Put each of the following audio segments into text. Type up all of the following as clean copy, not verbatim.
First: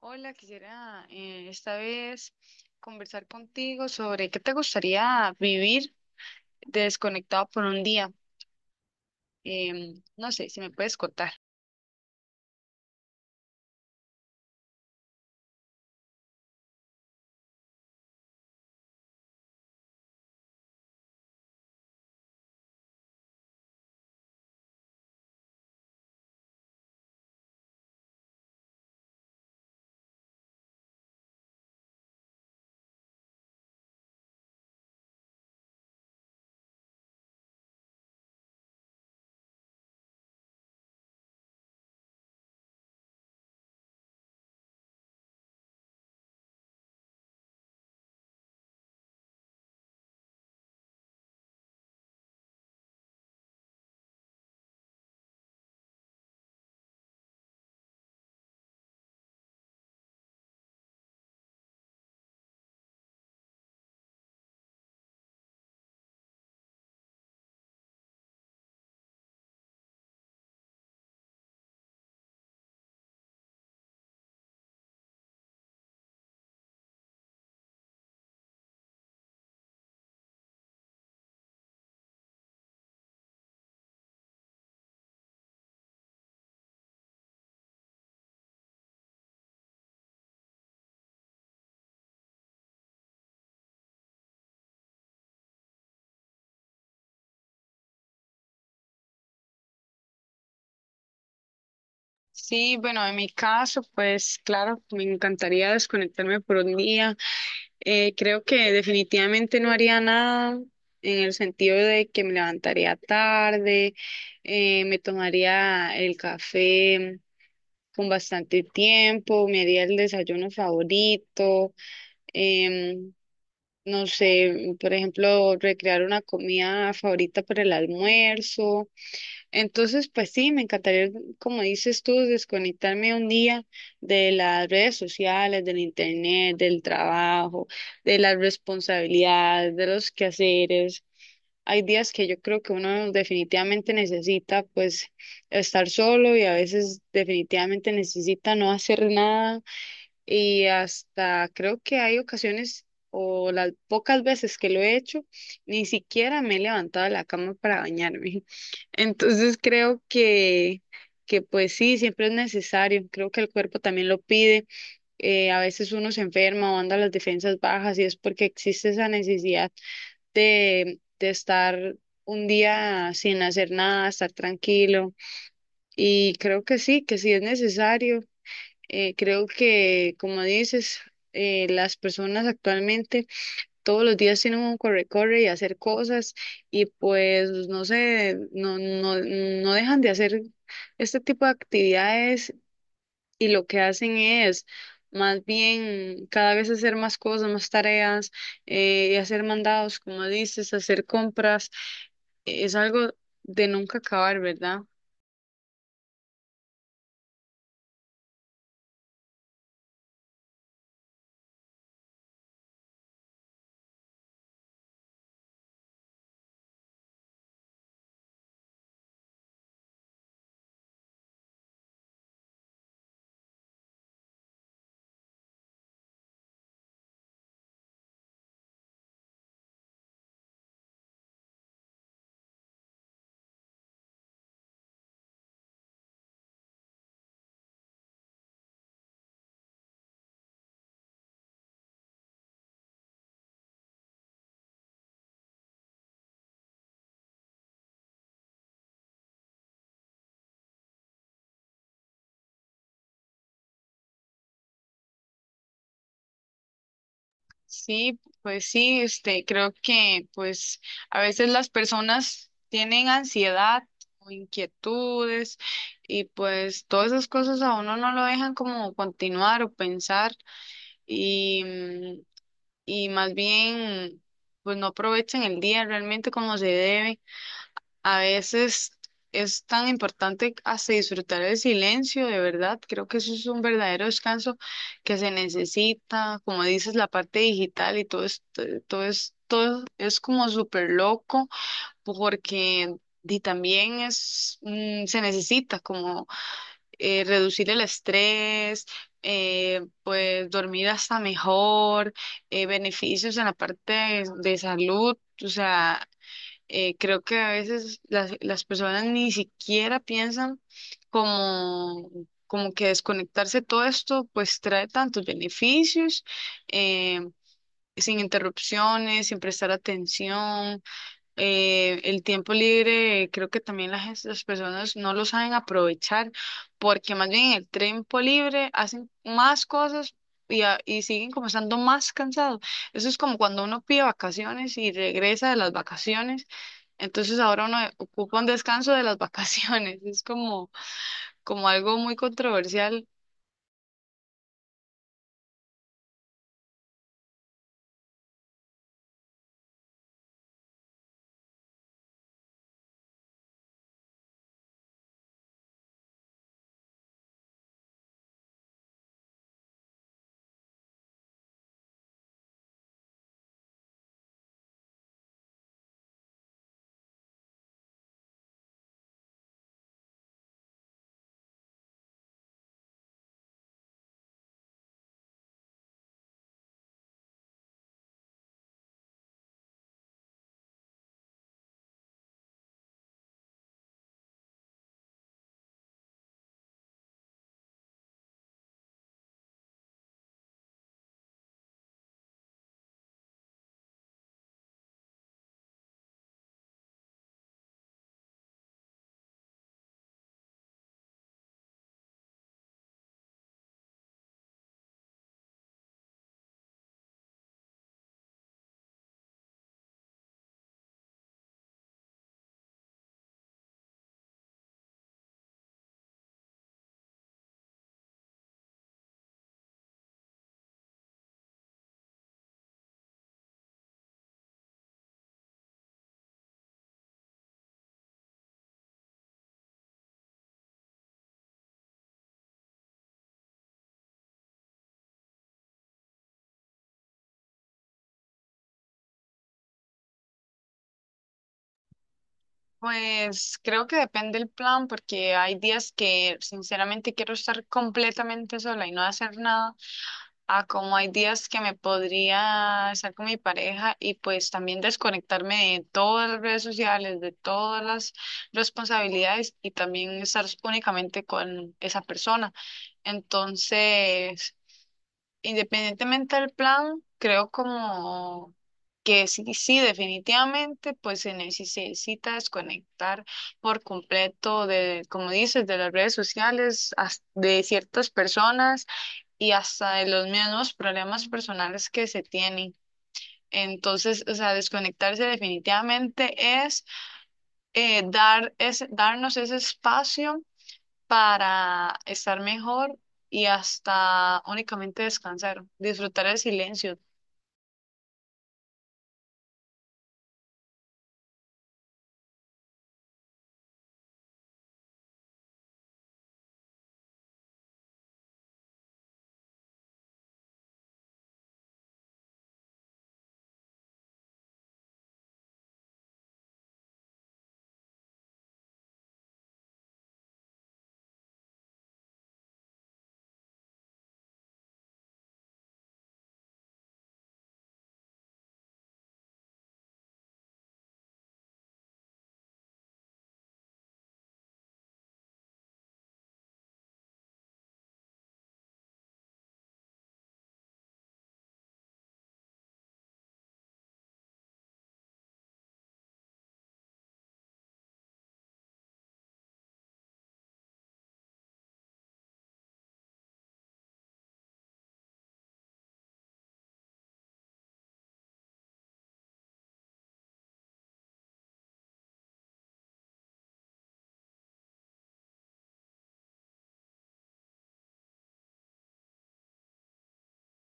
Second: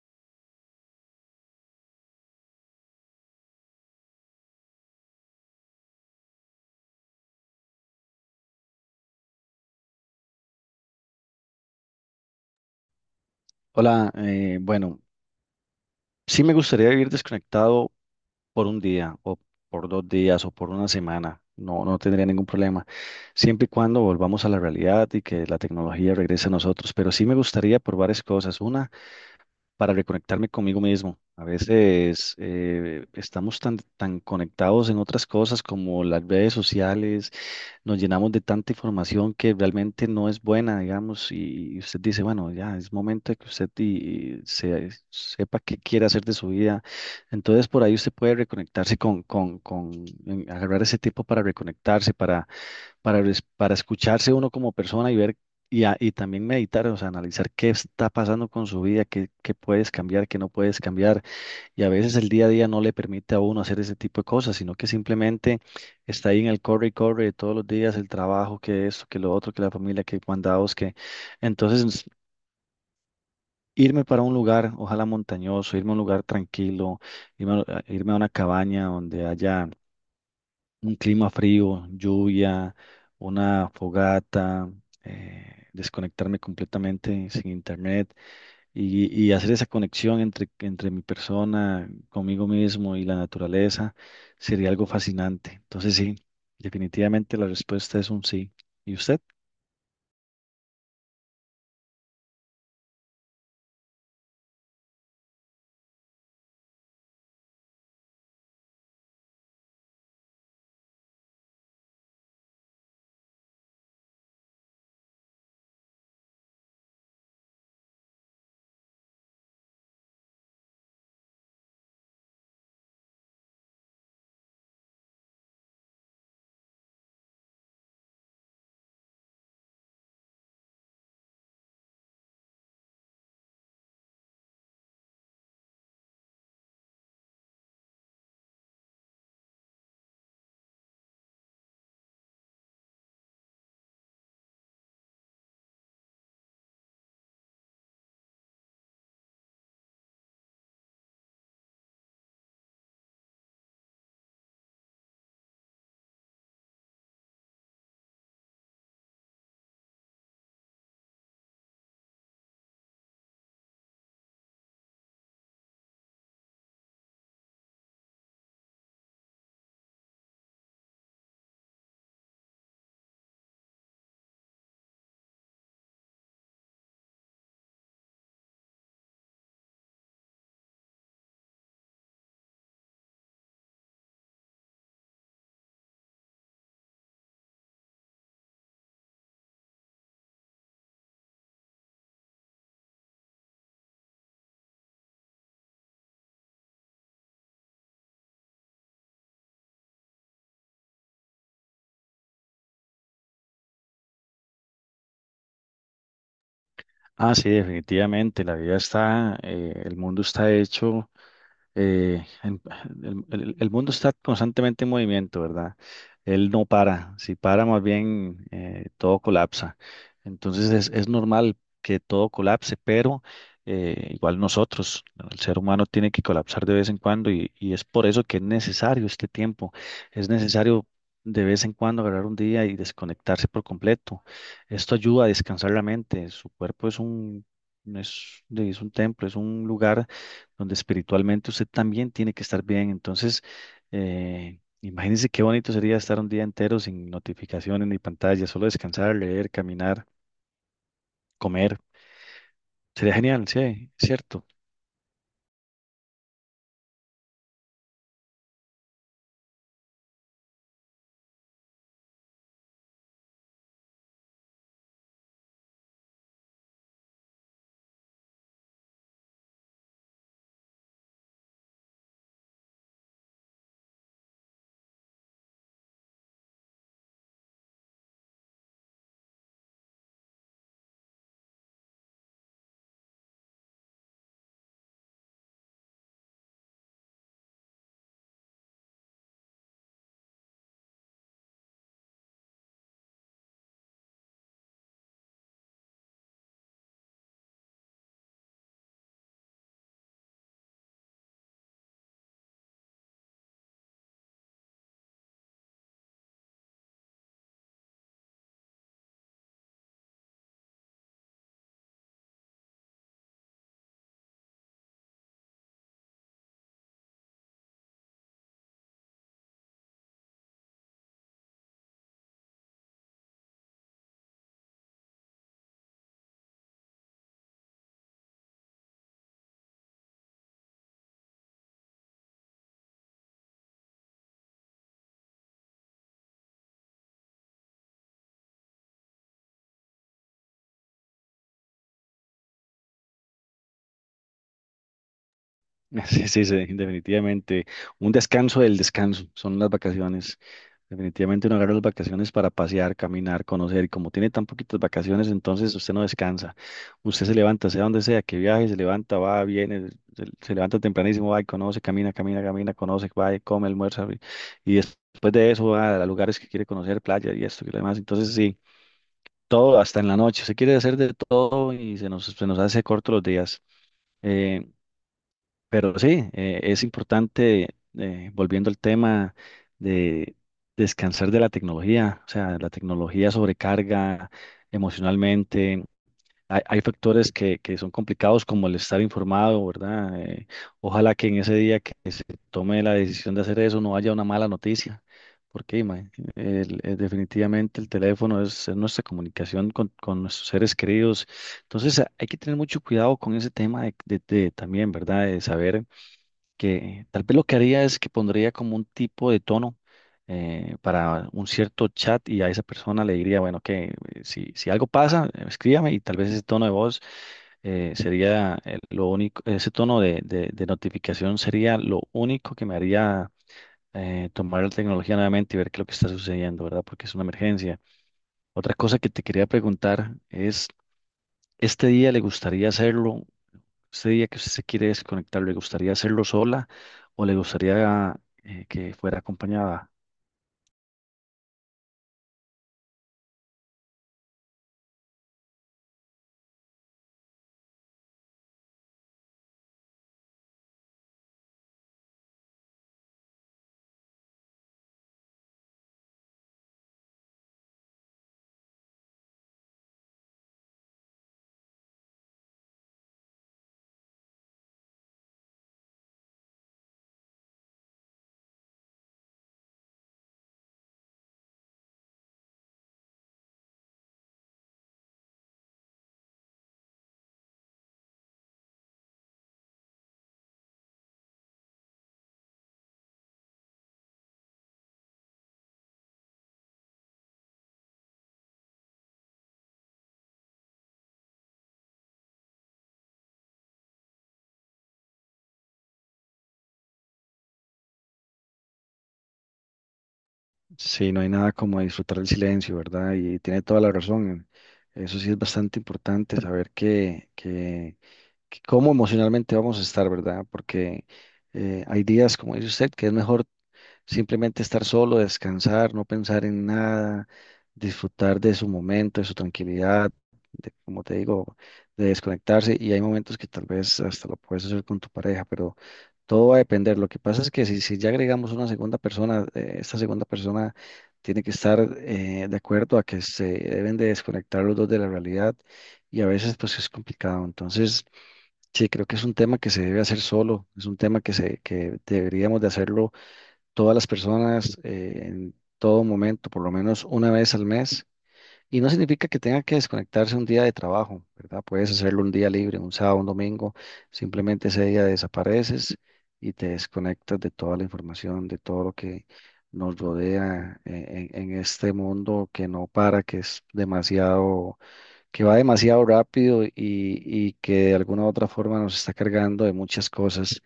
Hola, quisiera esta vez conversar contigo sobre qué te gustaría vivir desconectado por un día. No sé si me puedes contar. Hola, bueno, sí me gustaría vivir desconectado por un día o por dos días o por una semana. No tendría ningún problema, siempre y cuando volvamos a la realidad y que la tecnología regrese a nosotros. Pero sí me gustaría por varias cosas. Una, para reconectarme conmigo mismo. A veces estamos tan conectados en otras cosas como las redes sociales nos llenamos de tanta información que realmente no es buena, digamos, y usted dice, bueno, ya es momento de que usted y sepa qué quiere hacer de su vida. Entonces, por ahí usted puede reconectarse con agarrar ese tiempo para reconectarse, para, para escucharse uno como persona y ver. Y, y también meditar, o sea, analizar qué está pasando con su vida, qué puedes cambiar, qué no puedes cambiar y a veces el día a día no le permite a uno hacer ese tipo de cosas, sino que simplemente está ahí en el corre y corre de todos los días, el trabajo, que esto, que lo otro, que la familia, que mandados, que… Entonces, irme para un lugar, ojalá montañoso, irme a un lugar tranquilo, irme a una cabaña donde haya un clima frío, lluvia, una fogata, desconectarme completamente sin internet y hacer esa conexión entre mi persona, conmigo mismo y la naturaleza sería algo fascinante. Entonces sí, definitivamente la respuesta es un sí. ¿Y usted? Sí, bueno, en mi caso, pues claro, me encantaría desconectarme por un día. Creo que definitivamente no haría nada en el sentido de que me levantaría tarde, me tomaría el café con bastante tiempo, me haría el desayuno favorito, em, no sé, por ejemplo, recrear una comida favorita para el almuerzo. Entonces, pues sí, me encantaría, como dices tú, desconectarme un día de las redes sociales, del internet, del trabajo, de las responsabilidades, de los quehaceres. Hay días que yo creo que uno definitivamente necesita pues estar solo, y a veces definitivamente necesita no hacer nada. Y hasta creo que hay ocasiones o las pocas veces que lo he hecho, ni siquiera me he levantado de la cama para bañarme. Entonces creo que pues sí, siempre es necesario, creo que el cuerpo también lo pide. A veces uno se enferma o anda las defensas bajas, y es porque existe esa necesidad de estar un día sin hacer nada, estar tranquilo. Y creo que sí es necesario. Creo que, como dices, las personas actualmente todos los días tienen un corre-corre y hacer cosas. Y pues no sé, no dejan de hacer este tipo de actividades, y lo que hacen es más bien cada vez hacer más cosas, más tareas, y hacer mandados, como dices, hacer compras. Es algo de nunca acabar, ¿verdad? Ah, sí, definitivamente. El mundo está hecho. eh, en- el mundo está constantemente en movimiento, ¿verdad? Él no para, si para más bien todo colapsa. Entonces es normal que todo colapse, pero igual nosotros, el ser humano tiene que colapsar de vez en cuando y es por eso que es necesario este tiempo, es necesario de vez en cuando agarrar un día y desconectarse por completo. Esto ayuda a descansar la mente, su cuerpo es un, es un templo, es un lugar donde espiritualmente usted también tiene que estar bien. Entonces, imagínense qué bonito sería estar un día entero sin notificaciones ni pantallas, solo descansar, leer, caminar, comer. Sería genial, sí, cierto. Sí, pues sí, este, creo que pues a veces las personas tienen ansiedad o inquietudes, y pues todas esas cosas a uno no lo dejan como continuar o pensar. y, mm, y más bien pues no aprovechan el día realmente como se debe. A veces es tan importante hasta disfrutar el silencio, de verdad. Creo que eso es un verdadero descanso que se necesita. Como dices, la parte digital y todo es como súper loco porque. Y también es, se necesita como reducir el estrés, pues dormir hasta mejor, beneficios en la parte de salud. O sea, creo que a veces las personas ni siquiera piensan como, como que desconectarse de todo esto pues trae tantos beneficios, eh, sin interrupciones, sin prestar atención. El tiempo libre, creo que también las personas no lo saben aprovechar, porque más bien en el tiempo libre hacen más cosas. Y siguen como estando más cansados. Eso es como cuando uno pide vacaciones y regresa de las vacaciones, entonces ahora uno ocupa un descanso de las vacaciones. Es como, como algo muy controversial. Sí, definitivamente. Un descanso del descanso, son las vacaciones. Definitivamente uno agarra las vacaciones para pasear, caminar, conocer. Y como tiene tan poquitas vacaciones, entonces usted no descansa. Usted se levanta, sea donde sea, que viaje, se levanta, va, viene, se levanta tempranísimo, va y conoce, camina, conoce, va y come, almuerza. Y, después de eso va a lugares que quiere conocer, playa y esto y lo demás. Entonces sí, todo hasta en la noche. Se quiere hacer de todo y se nos hace corto los días. Eh, pero sí, es importante, volviendo al tema de descansar de la tecnología, o sea, la tecnología sobrecarga emocionalmente. Hay factores que son complicados como el estar informado, ¿verdad? Ojalá que en ese día que se tome la decisión de hacer eso no haya una mala noticia, porque definitivamente el teléfono es nuestra comunicación con nuestros seres queridos. Entonces, hay que tener mucho cuidado con ese tema de también, ¿verdad? De saber que tal vez lo que haría es que pondría como un tipo de tono para un cierto chat y a esa persona le diría, bueno, que si algo pasa, escríbame y tal vez ese tono de voz sería lo único, ese tono de notificación sería lo único que me haría tomar la tecnología nuevamente y ver qué es lo que está sucediendo, ¿verdad? Porque es una emergencia. Otra cosa que te quería preguntar es, ¿este día le gustaría hacerlo? Usted diría que usted se quiere desconectar, ¿le gustaría hacerlo sola o le gustaría que fuera acompañada? Pues creo que depende el plan, porque hay días que sinceramente quiero estar completamente sola y no hacer nada, a como hay días que me podría estar con mi pareja y pues también desconectarme de todas las redes sociales, de todas las responsabilidades, y también estar únicamente con esa persona. Entonces... Independientemente del plan, creo como que sí, sí, definitivamente, pues se necesita desconectar por completo de, como dices, de las redes sociales, de ciertas personas y hasta de los mismos problemas personales que se tienen. Entonces, o sea, desconectarse definitivamente es darnos ese espacio para estar mejor y hasta únicamente descansar, disfrutar el silencio. Sí, no hay nada como disfrutar del silencio, ¿verdad? Y tiene toda la razón. Eso sí es bastante importante saber que cómo emocionalmente vamos a estar, ¿verdad? Porque hay días, como dice usted, que es mejor simplemente estar solo, descansar, no pensar en nada, disfrutar de su momento, de su tranquilidad, de, como te digo, de desconectarse. Y hay momentos que tal vez hasta lo puedes hacer con tu pareja, pero todo va a depender. Lo que pasa es que si ya agregamos una segunda persona, esta segunda persona tiene que estar de acuerdo a que se deben de desconectar los dos de la realidad y a veces pues es complicado. Entonces, sí, creo que es un tema que se debe hacer solo, es un tema que deberíamos de hacerlo todas las personas en todo momento, por lo menos una vez al mes. Y no significa que tenga que desconectarse un día de trabajo, ¿verdad? Puedes hacerlo un día libre, un sábado, un domingo. Simplemente ese día desapareces y te desconectas de toda la información, de todo lo que nos rodea en este mundo que no para, que es demasiado, que va demasiado rápido y- que de alguna u otra forma nos está cargando de muchas cosas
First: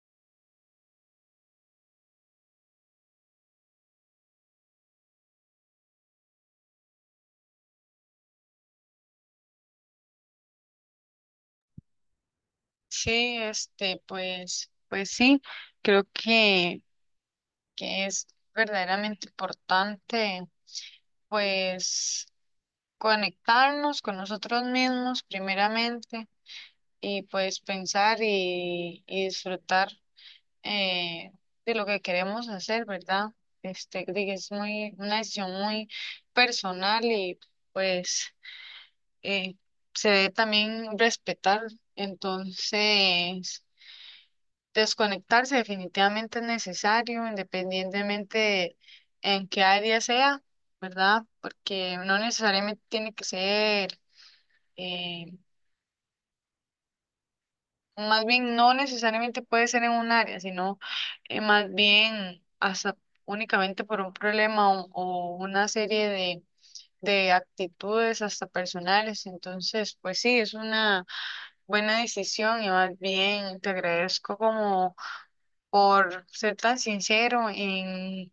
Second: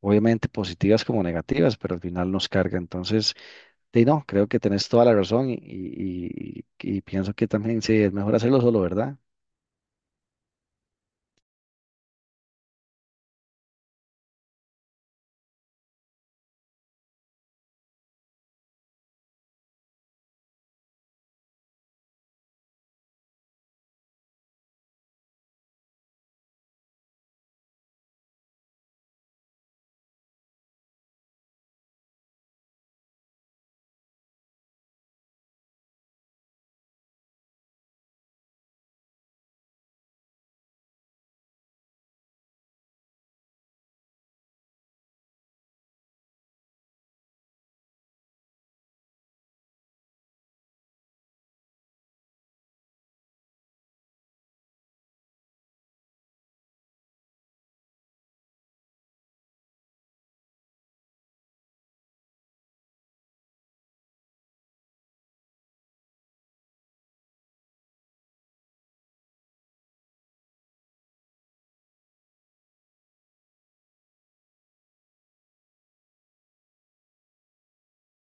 obviamente positivas como negativas, pero al final nos carga. Entonces, sí, no, creo que tenés toda la razón y pienso que también sí, es mejor hacerlo solo, ¿verdad? Sí, este, pues sí, creo que es verdaderamente importante, pues, conectarnos con nosotros mismos primeramente, y pues pensar y disfrutar, eh, de lo que queremos hacer, ¿verdad? Este, de que es muy, una decisión muy personal, y pues eh, se debe también respetar. Entonces, desconectarse definitivamente es necesario, independientemente de en qué área sea, ¿verdad? Porque no necesariamente tiene que ser, eh, más bien no necesariamente puede ser en un área, sino más bien hasta únicamente por un problema o una serie de actitudes hasta personales. Entonces, pues sí, es una buena decisión, y más bien te agradezco como por ser tan sincero en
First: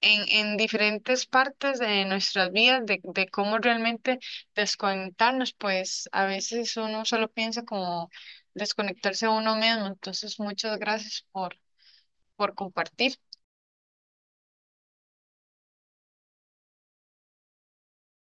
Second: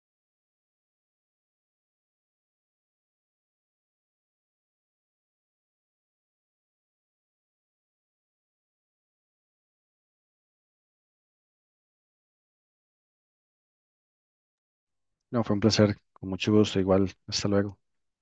en, en diferentes partes de nuestras vidas, de cómo realmente desconectarnos, pues a veces uno solo piensa como desconectarse a uno mismo. Entonces, muchas gracias por compartir. No, fue un placer, con mucho gusto, igual, hasta luego.